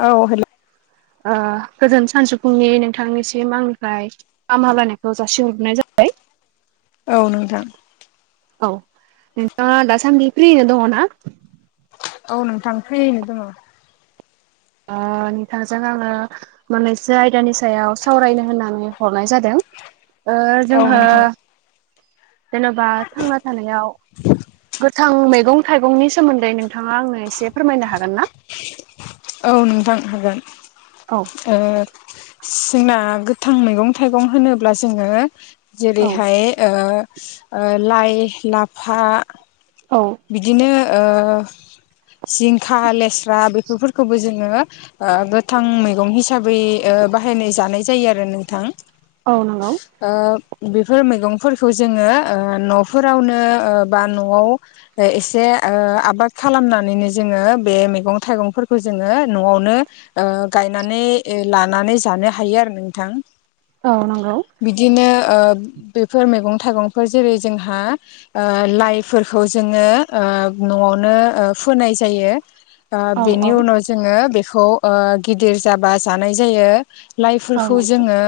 औ हेलौ ओ गोजोन सानजौफुंनि नोंथांनिसिम आंनिफ्राय गाहाम हामलायानायखौ जासिहरनाय जा औ नोंथां औ नोंथाङा दासान्दि फ्रिनो दङ ना औ नोंथां फ्रियैनो दङ ओ नोंथां जों आङो मोननैसो आयदानि सायाव सावरायनो होननानै हरनाय जादों। ओ जोंङो नोंथां जेन'बा थांना थानायाव गोथां मैगं थाइगंनि सोमोन्दै नोंथाङा आंनो एसे फोरमायनो हागोन ना। औ नोंथां हागोन। औ ओ जोंना गोथां मैगं थाइगं होनोब्ला जोंङो औ जेरैहाय ओ लाइ लाफा औ बिदिनो जिंखा लेस्रा बेफोरखौबो जोंङो ओ गोथां मैगं हिसाबै बाहायनाय जानाय जायो आरो नोंथां। औ नंगौ ओ बेफोर मैगंफोरखौ जोंङो न'फोरावनो बा न'आव एसे आबाद खालामनानैनो जोंङो बे मैगं थाइगंफोरखौ जोंङो न'आवनो ओ गायनानै लानानै जानो हायो आरो नोंथां। औ नंगौ बिदिनो बेफोर मैगं थाइगंफोर जेरै जोंहा ओ लाइफोरखौ जोंङो न'आवनो फोनाय जायो औ औ बेनि उनाव जोंङो बेखौ गिदिर जाबा जानाय जायो औ लाइफोरखौ नंगौ जोंङो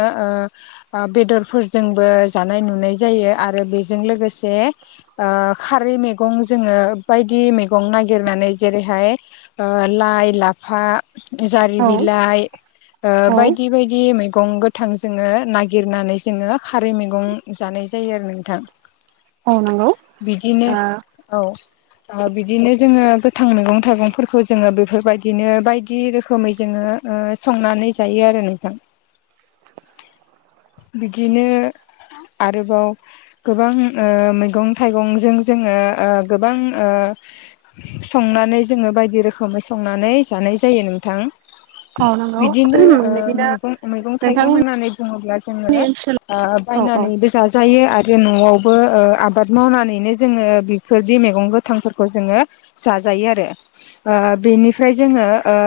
बेदरफोरजोंबो जानाय नुनाय जायो आरो बेजों लोगोसे ओ खारै मे गं जोंङो बायदि मैगं नागिरनानै जेरैहाय लाइ लाफा जारि औ बिलाइ बायदि बायदि मै मेगं गोथां जोंङो नागिरनानै जोंङो खारै मैगं जानाय जायो आरो नोंथां। [inaudible] ओ बिदिनो औ ओ बिदिनो जोंङो गोथां मैगं थाइगंफोरखौ जोंङो बेफोरबायदिनो बायदि रोखोमै जोंङो ओ संनानै जायो आरो नोंथां बिदिनो आरोबाव गोबां ओ मैगं थाइगंजों जोङो ओ गोबां ओ संनानै जोङो बायदि रोखोमै संनानै जानाय जायो नोंथां औ नंगौ बिदिनो ओ बिदिनो मैगं मैगं थाइगं नोंथांमोननि होननानै बुङोब्ला जोङो ओनसोलाव ओ औ औ बायनानैबो जाजायो आरो नआवबो ओ आबाद मावनानैनो जोङो फोरदि मेगं गोथांफोरखौ जोङो जाजायो आरो ओ बेनिफ्राय जोङो ओ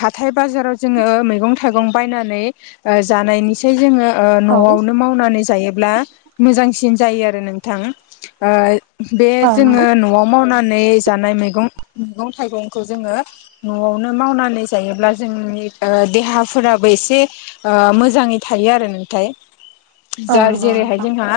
हाथाय बाजाराव जोङो मैगं थाइगं बायनानै ओ जानायनि [unintelligible] ओ औ नआवनो माव नानै जायोब्ला मोजांसिन जायो आरो नोंथां ओ बे नंगौ जोङो न आव मावनानै जानाय मैगं मैगं थाइगंखौ जोङो नआवनो मावनानै जायोब्ला जोंनि ओ देहाफोराबो एसे ओ मोजाङै थायो आरो नोंथाय औ जाय नंगौ जेरैहायो नोंथां जोंहा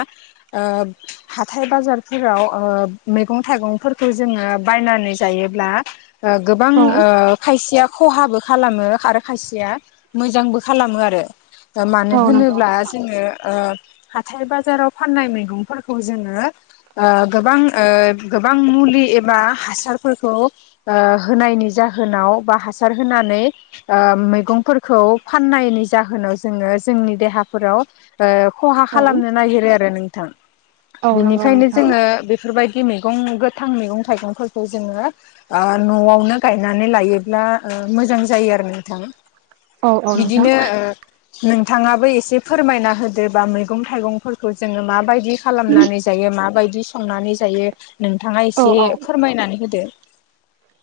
हाथाय बाजारफोराव ओ मेगं थाइगंफोरखौ जोङो बायनानै जायोब्ला ओ गोबां ओ खायसेया खहाबो खालामो आरो खायसेया मोजांबो खालामो आरो मानो औ नंगौ होनोब्ला जोङो ओ हाथाय बाजाराव फाननाय मैगंफोरखौ जोङो ओ गोबां ओ गोबां मुलि एबा हासारफोरखौ ओ होनायनि जाहोनाव बा हासार होनानै ओ मैगंफोरखौ फाननायनि जाहोनाव जोङो जोंनि देहाफोराव ओ खहा औ खालामनो नागिरो आरो नोंथां औ नंगौ बिनिखायनो नोंथां जोङो बेफोरबायदि मैगं गोथां मैगं थाइगंफोरखौ जोङो आ नआवनो गायनानै लायोब्ला ओ मोजां जायो आरो नोंथां औ औ नोंथां बिदिनो ओ नोंथाङाबो एसे फोरमायना होदोबा मैगं थाइगंफोरखौ जोङो माबायदि खालामनानै जायो माबायदि संनानै जायो नोंथांङा औ एसे औ फोरमायनानै होदो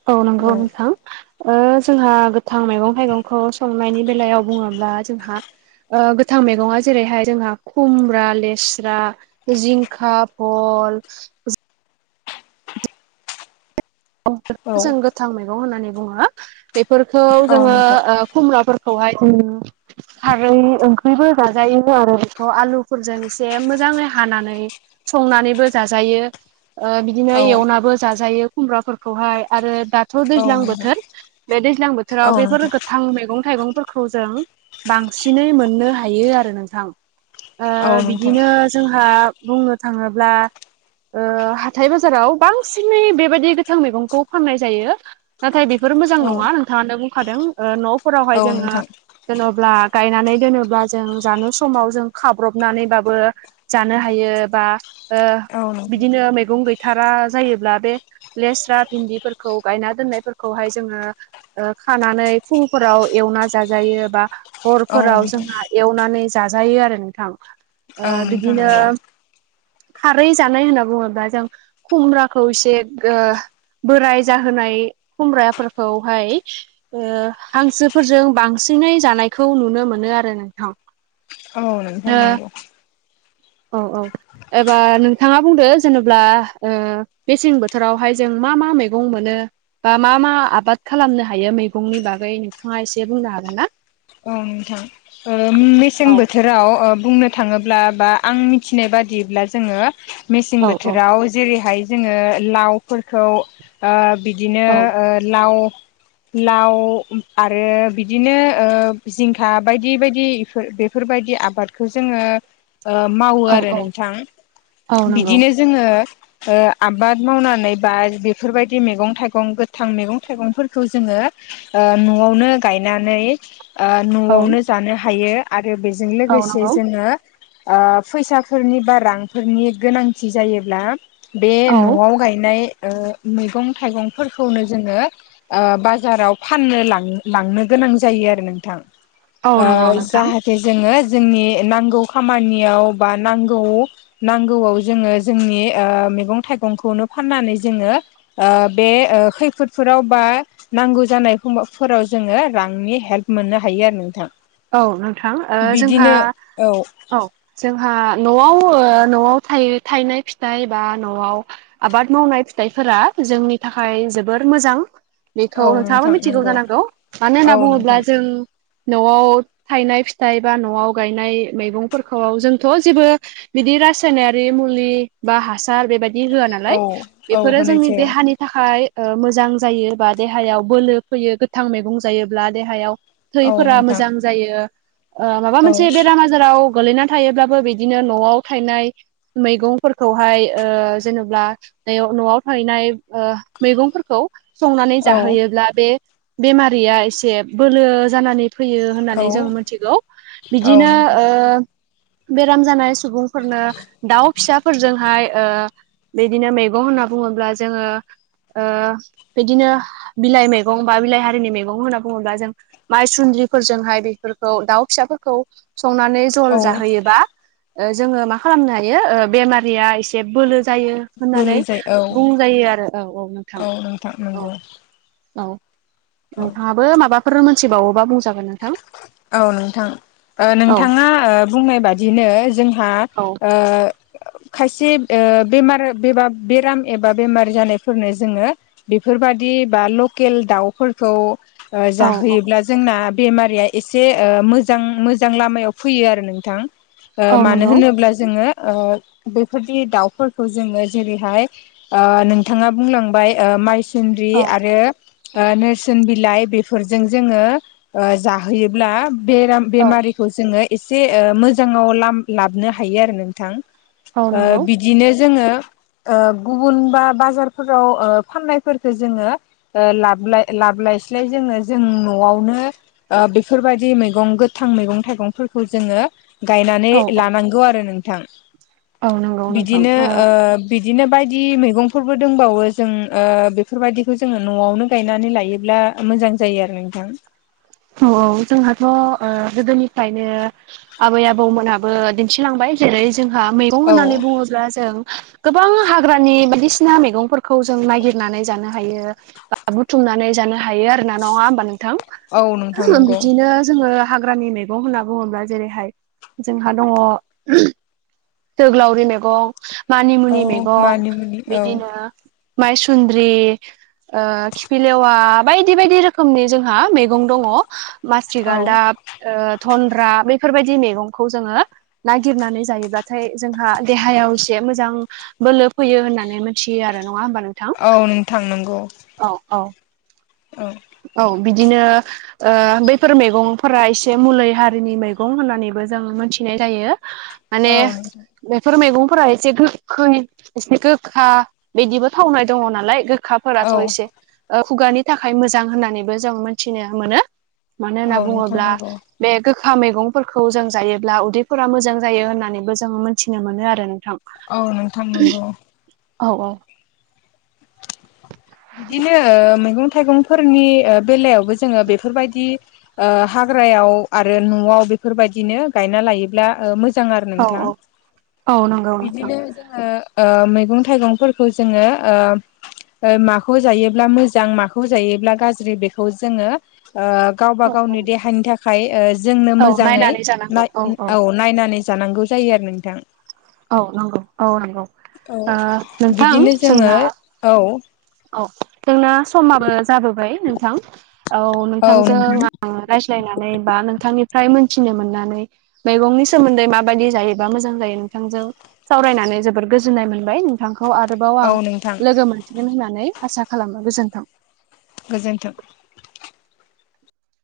औ नोंगौ नोंथां ओ जोंहा गोथां मैगं थाइगंखौ संनायनि बेलायाव बुंङोब्ला जोंहा ओ गोथां मैगंङा जेरैहाय जोंहा खुमब्रा लेस्रा जिंखा फल [unintelligible] औ जों गोथां मैगं होननानै बुंङो बेफोरखौ औ जोंङो नोंथां ओ खुमब्रा फोरखौहाय उम खारै ओं बो जाजायोनो आरो बेखौ आलुफोरजों एसे मोजांङै हानानै संनानैबो जाजायो ओ बिदिनो औ एवनाबो जाजायो खुमब्राफोरखौहाय आरो दाथ औ दैज्लां नोंथां बोथोर बे दैज्लां औ बोथोराव बेफोर नोंथां गोथां मैगं थाइगं फोर खौ जों बांसिनै मोननो हायो आरो नोंथां ओ औ नोंथां बिदिनो जोंहा बुंनो थांङोब्ला ओ हाथाय बाजाराव बांसिनै बेबाय दि गोथां मैगंखौ फाननाय जायो। नाथाय बेफोर मोजां औ नंङा नोंथाङानो बुंखादों ओ नफोरावहाय औ जोंङो नोंथां जेनब्ला गायनानै दोनोब्ला गायनानै दोनोब्ला जों जानो समाव जों खाब्रबनानैबाबो जानो हायो बा ओ औ नोंथां बिदिनो मैगं गैथारा जायोब्ला बे लेस्रा भिन्दिफोरखौ गायना दोननायफोरखौहाय जोंङो ओ खानानै फुंफोराव एवना जाजायो बा औ हरफोराव नोंथां जोंहा एवनानै जाजायो आरो नोंथां औ नोंथां बिदिनो नंगौ औ खारै जानाय होनना बुङोब्ला जों खुमब्राखौ एसे बोराय जाहोनाय खुमब्राफोरखौहाय हांसोफोरजों बांसिनै जानायखौ नुनो मोनो आरो नोंथां औ नोंथां नांगौ ओ औ औ एबा नोंथांङा बुंदो जेनेबा बेसें बोथ रावहाय जों मा मा मैगं मोनो बा मा मा आबाद खालामनो हायो मैगंनि बागै नोंथाङा एसे बुंनो हागोन ना औ नोंथां मेसें औ बोथोर बोथोराव बुंनो थांङोब्ला बा आं मिथिनाय बादिब्ला जोङो औ मेसें औ बोथोराव जेरैहाय जोङो लावफोरखौ बिदिनो लाव लाव आरो बिदिनो जिंखा बायदि बायदिफोर बेफोरबायदि आबादखौ जोंङो मावो औ आरो औ नोंथां औ नंगौ बिदिनो जोंङो आबाद मावनानै बा बेफोरबायदि मैगं थाइगं गोथां मैगं थाइगंफोरखौ जोंङो न'आवनो गायनानै औ न'आवनो जानो हायो आरो बेजों औ लोगोसे नंगौ जोंङो फैसाफोरनि बा रांफोरनि गोनांथि जायोब्ला बे औ न'आव गायनाय मैगं थाइगंफोरखौनो जोंङो बाजाराव फाननो लां लांनो गोनां जायो आरो नोंथां औ नंगौ नोंथां जाहाथे जोंङो जोंनि नांगौ खामानियाव बा नांगौ नांगौआव जोंङो जोंनि मैगं थाइगंखौनो फाननानै जोङो बे खैफोदफोराव बा नांगौ जानायफोराव जोंङो रांनि हेल्प मोननो हायो आरो नोंथां औ नोंथां जोंहा बिदिनो औ औ जोंहा न'आव न'आव थायनाय फिथाइ ए बा न'आव आबाद मावनाय फिथाइफोरा जोंनि थाखाय जोबोर मोजां बेखौ औ नोंथांङाबो नोंथां मिथिगौ नंगौ जानांगौ मानो औ होनना बुंङोब्ला नोंथां जों न'आव थायनाय फिथाइ बा न'आव गायनाय मैगंफोरखौ जोंथ' जेबो बिदि रासायनारि मुलि बा हासार बेबायदि होआ नालाय औ औ बेफोरो होनाय जोंनि जाया देहानि थाखाय मोजां जायो बा देहायाव बोलो फैयो गोथां मैगं जायोब्ला देहायाव औ थैफोरा नोंथां मोजां जायो माबा औ मोनसे बेरामा बाजाराव गोलैना थायोब्लाबो बिदिनो न'आव थायनाय मैगंफोरखौहाय जेनेब्ला न'आव थाहैनाय मैगंफोरखौ संनानै औ जाहोयोब्ला बे बेमारिया एसे बोलो जानानै फैयो औ होननानै जों मिथिगौ औ बिदिनो नोंथां ओ बेराम जानाय सुबुंफोरनो दाउ फिसाफोरजोंहाय बिदिनो मैगं होनना बुङोब्ला जोङो बिदिनो बिलाइ मैगं बा बिलाइ हारिनि मैगं होनना बुङोब्ला जों माइसुन्द्रिफोरजोंहाय बेफोरखौ दाउ फिसाफोरखौ संनानै औ जल जाहोयोबा जोङो मा खालामनो हायो बेमारिया एसे जे बोलो जायो होननानै बोलो जायो औ बुंजायो आरो औ औ नोंथां नोंथां औ नंगौ औ औ नोंथाङाबो माबाफोर मोनथिबावोबा बुंजागोन नोंथां? औ नोंथां औ नोंथाङा बुंनाय बादिनो जोंहा औ ओ खायसे बेमार बेबा बेराम एबा बेमार जानायफोरनो जोङो बेफोरबादि बा लकेल दाउफोरखौ औ औ जाहोयोब्ला जोंना बेमारिया एसे ओ मोजां मोजां लामायाव फैयो आरो नोंथां। ओ औ मानो नंगौ होनोब्ला जोङो ओ बेफोरदि दाउफोरखौ जोङो जेरैहाय ओ नोंथाङा बुंलांबाय ओ मायस सुन्द्रि औ आरो ओ नोरसोन बिलाइ बेफोरजों जोङो ओ जाहोयोब्ला बेराम औ बेमारि खौ जोंङो एसे ओ मोजाङाव लाम लाबनो हायो आरो नोंथां। औ ओ नंगौ बिद दिनो जोङो ओ गुबुन बा बाजारफोराव ओ फाननायफोरखौ जोङो ओ लाबलाय लाबोलायस्लाय जोङो जों न'आवनो आ बेफोरबायदि मैगं गोथां मैगं थाइगंफोरखौ जोङो गायनानै औ औ लानांगौ आरो नोंथां। औ नंगौ नोंथां बिदिनो ओ बिदिनो बायदि मैगंफोरबो दोंबावो जों ओ बेफोरबायदिखौ जोङो न'आवनो गायनानै लायोब्ला आ मोजां जायो आरो नोंथां। औ औ जोंहाथ' ओ गोदोनिफ्रायनो आबै आबौमोनाबो दिन्थिलांबाय। जेरै जोंहा मैगं औ होननानै बुङोब्ला जों गोबां हाग्रानि बायदिसिना मेगंफोरखौ जों नागिरनानै जानो हायो। बा बुथुमनानै जानो हायो आरो ना नङा होमबा नोंथां? औ नोंथां नंगौ बिदिनो जोङो हाग्रानि मे गौ होनना बुङोब्ला जेरैहाय जोंहा दङ। जोग्लावरि मेगं औ मानिमुनि मैगं मानि मुनि औ बिदिनो माइसुन्द्रि ओ खिफिलेवा बायदि बायदि रोखोमनि जोंहा मे गं दङ माथि औ गालदा ओ थनद्रा बैफोरबायदि मैगंखौ जोङो नागिरनानै जायोब्लाथाय जोंहा देहायाव एसे मोजां बोलो फैयो होननानै मोनथियो आरो नङा होमबा नोंथा? औ नोंथां नंगौ। औ औ औ औ बिदिनो ओ बैफोर मेगंफोरा एसे मलै हारिनि मैगं होननानैबो जों मोनथिनाय जायो। माने औ नोंथां बेफोर मेगंफोरा एसे गोखै एसे गोखा बिदिबो थावनाय दङ नालाय गोख खाफोराथ' औ एसे ओ खुगानि थाखाय मोजां होननानैबो जों मोनथिनो मोनो। मानो औ होनना नोंथां बुङोब्ला। नंगौ बे गोखा मेगंफोरखौ जों जायोब्ला उदैफोरा मोजां जायो होननानैबो जोङो मोनथिनो मोनो आरो नोंथां। औ नोंथां नंगौ। औ औ बिदिनो ओ मैगं थाइगंफोरनि ओ बेलायावबो जोङो बेफोरबायदि ओ हाग्रायाव आरो न'आव बेफोरबायदिनो गायना लायोब्ला ओ मोज जां आरो औ नोंथां। औ औ नंगौ नोंथां बिदिनो जों ओ ओ मैगं थाइगंफोरखौ जोङो ओ ओ मा खौ जायोब्ला मोजां माखौ जायोब्ला गाज्रि बेखौ जोङो ओ गावबा औ औ गावनि देहानि थाखाय ओ जोंनो औ मोजाङै नायनानै जानांगौ नाय उम औ नायनानै जानांगौ जायो आरो नोंथां। औ नंगौ औ नंगौ। औ ओ नोंथां बिदिनो जोङो जोंना औ औ जोंना समाबो जाबोबाय नोंथां। औ औ नोंथांजों नोंथां आ आं रायज्लायनानै बा नोंथांनिफ्राय मोनथिनो मोननानै मैगंनि सोमोन्दै माबायदि जायो बा मोजां जायो नोंथांजों सावरायनानै जबोर गोजोननाय मोनबाय। थांखौ आरोबाव आं औ नोंथां लोगो मोनफिनगोन होननानै आसा खालामो गोजोन्थों। गोजोन्थों।